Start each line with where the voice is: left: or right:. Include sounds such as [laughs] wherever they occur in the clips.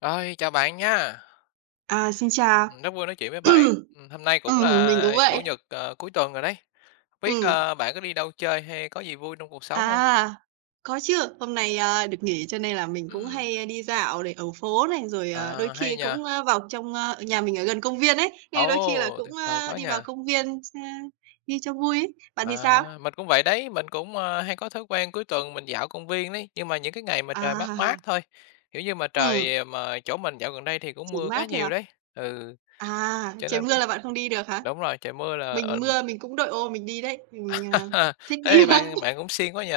left: Rồi, chào bạn nha.
right: À, xin chào.
left: Ừm, rất vui nói chuyện với bạn,
right: [clears throat]
left: ừm, hôm nay cũng
right: Ừm, mình
left: là
right: cũng
left: Chủ
right: vậy.
left: nhật, ờ, cuối tuần rồi đấy. Hông biết,
right: Ừm.
left: ơ, bạn có đi đâu chơi hay có gì vui trong cuộc sống hông?
right: À, có chứ, hôm nay, a, được nghỉ cho nên là mình cũng
left: Ừm.
right: hay, ơ, đi dạo này ở phố này, rồi, ờ, đôi
left: À, hay
right: khi
left: nhỉ?
right: cũng, a, vào trong, ơ nhà mình ở gần công viên ấy, nên đôi khi là
left: Ồ,
right: cũng,
left: tuyệt vời
right: ơ,
left: quá
right: đi
left: nhỉ.
right: vào công viên s ơ, đi cho vui ấy. Bạn thì
left: À,
right: sao?
left: mình cũng vậy đấy, mình cũng, a, hay có thói quen cuối tuần mình dạo công viên đấy, nhưng mà những cái ngày mà trời mát mát
right: À.
left: thôi, kiểu nhưng mà
right: Ừm.
left: trời mà chỗ mình dạo gần đây thì cũng
right: Chỉ
left: mưa khá
right: mát thôi
left: nhiều
right: à?
left: đấy. Ừ,
right: À,
left: cho
right: trời
left: nên
right: mưa
left: cũng
right: là bạn không đi được hả?
left: đúng rồi, trời mưa là
right: Mình
left: ờm.
right: mưa mình cũng đội ô mình đi đấy, mình, à,
left: [laughs]
right: thích đi
left: Ê,
right: mà.
left: bạn bạn cũng siêng quá nhỉ,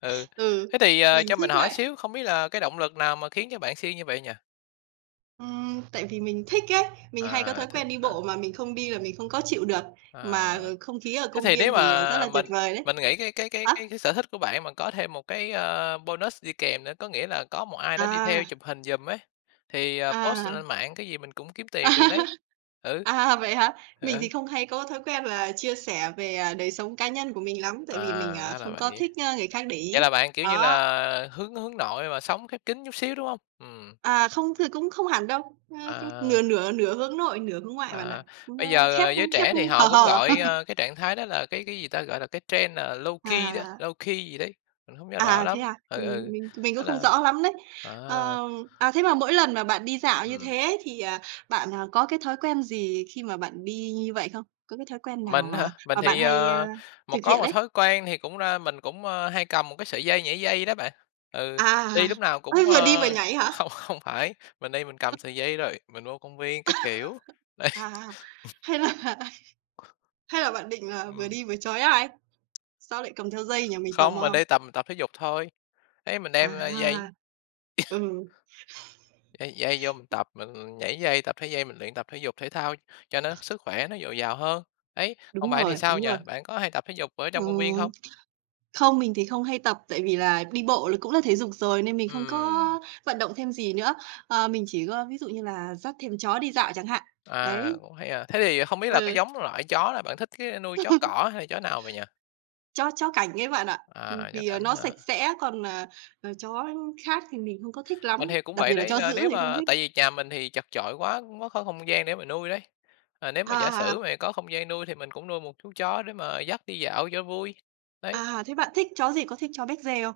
left: ừ.
right: Ừ,
left: Thế thì, ờ,
right: mình
left: cho mình
right: thích
left: hỏi
right: lạnh.
left: xíu, không biết là cái động lực nào mà khiến cho bạn siêng như vậy nhỉ?
right: Ừm, tại vì mình thích ấy, mình hay có
left: À,
right: thói
left: thích
right: quen đi
left: hả?
right: bộ mà mình không đi là mình không có chịu được,
left: À,
right: mà không khí ở
left: thế
right: công
left: thì
right: viên
left: nếu
right: thì, ờ, rất
left: mà
right: là tuyệt
left: mình
right: vời đấy.
left: mình nghĩ cái cái cái
right: Hả?
left: cái cái sở thích của bạn mà có thêm một cái, a, bonus đi kèm nữa, có nghĩa là có một ai đó đi theo
right: À.
left: chụp hình giùm ấy thì, à, post
right: À.
left: lên mạng cái gì mình cũng kiếm tiền
right: À,
left: được đấy, ừ.
right: à, vậy hả?
left: Ừ,
right: Mình thì
left: ừ.
right: không hay có thói quen và chia sẻ về, ờ, đời sống cá nhân của mình lắm,
left: À,
right: tại vì mình, à,
left: ra là
right: không có
left: vậy.
right: thích, ơ, người khác để
left: Vậy
right: ý.
left: là bạn, kiểu như
right: Đó.
left: là, hướng hướng nội mà sống khép kín chút xíu, đúng hông? Ừm.
right: À, không, thì cũng không hẳn đâu, ưm,
left: À.
right: nửa nửa nửa hướng nội, nửa hướng ngoại bạn ạ.
left: À, bây
right: Nó
left: giờ,
right: khép
left: ờ, giới
right: khép
left: trẻ thì họ
right: hờ
left: cũng
right: hờ.
left: gọi,
right: [chuckles]
left: a, cái trạng thái đó là cái cái, gì ta, gọi là cái trend, à, low key đó,
right: À.
left: low key gì đấy, mình hông nhớ rõ
right: À, thế
left: lắm,
right: à?
left: ừ,
right: Mình
left: ừ,
right: mình mình
left: thế
right: cũng không
left: là
right: rõ lắm đấy.
left: à.
right: Ờ, à, thế mà mỗi lần mà bạn đi dạo như
left: Ừm.
right: thế ấy thì, à, bạn, à, có cái thói quen gì khi mà bạn đi như vậy không? Có cái thói quen nào
left: Mình hả,
right: mà
left: mình
right: mà bạn
left: thì,
right: hay,
left: ờ,
right: a,
left: một
right: thực
left: có
right: hiện
left: một
right: ấy?
left: thói quen thì cũng đa mình cũng, a, hay cầm một cái sợi dây nhảy dây đó bạn. Ừ,
right: À,
left: đi lúc
right: [chuckles]
left: nào cũng,
right: vừa đi vừa
left: ơ,
right: nhảy hả?
left: không không phải, mình đi mình cầm sợi dây rồi, mình vô công viên các kiểu,
right: [laughs]
left: đây,
right: À,
left: ừm.
right: hay là hay là bạn định, à, vừa
left: Ừm.
right: đi vừa trói ai? Sao lại cầm theo dây nhỉ? Mình tò
left: Không, mình
right: mò.
left: đi tầm tập thể dục thôi, đấy mình đem, a, dây.
right: À,
left: [coughs]
right: ừ.
left: Dây dây vô mình tập, mình nhảy dây, tập thể dây, mình luyện tập thể dục thể thao cho nó sức khỏe nó dồi dào hơn. Đấy, còn
right: Đúng
left: bạn thì
right: rồi,
left: sao
right: đúng
left: nhỉ?
right: rồi.
left: Bạn có hay tập thể dục ở trong công viên
right: Ừm,
left: hông?
right: không, mình thì không hay tập tại vì là đi bộ là cũng là thể dục rồi nên mình không có
left: Ừm.
right: vận động thêm gì nữa. Ờ, mình chỉ có ví dụ như là dắt thêm chó đi dạo chẳng hạn,
left: À,
right: đấy.
left: cũng hay, à. Thế thì không biết là cái
right: Ừ.
left: giống loại chó là bạn thích cái nuôi chó
right: [laughs]
left: cỏ hay chó nào vậy nhỉ?
right: Chó chó cảnh ấy bạn ạ. Ừm,
left: À, chó
right: vì
left: cảnh
right: nó
left: hả?
right: sạch sẽ còn, à, ờ, chó khác thì mình không có thích
left: Mình
right: lắm,
left: thì cũng
right: đặc
left: vậy
right: biệt là
left: đấy,
right: chó
left: là
right: dữ
left: nếu
right: thì không
left: mà
right: thích.
left: tại vì nhà mình thì chật chội quá, không có không không gian để mà nuôi đấy. Ờ, nếu
right: À,
left: mà giả
right: à,
left: sử
right: à.
left: mà có không gian nuôi thì mình cũng nuôi một chú chó để mà dắt đi dạo cho vui, đấy.
right: À, thế bạn thích chó gì? Có thích chó Becgie không?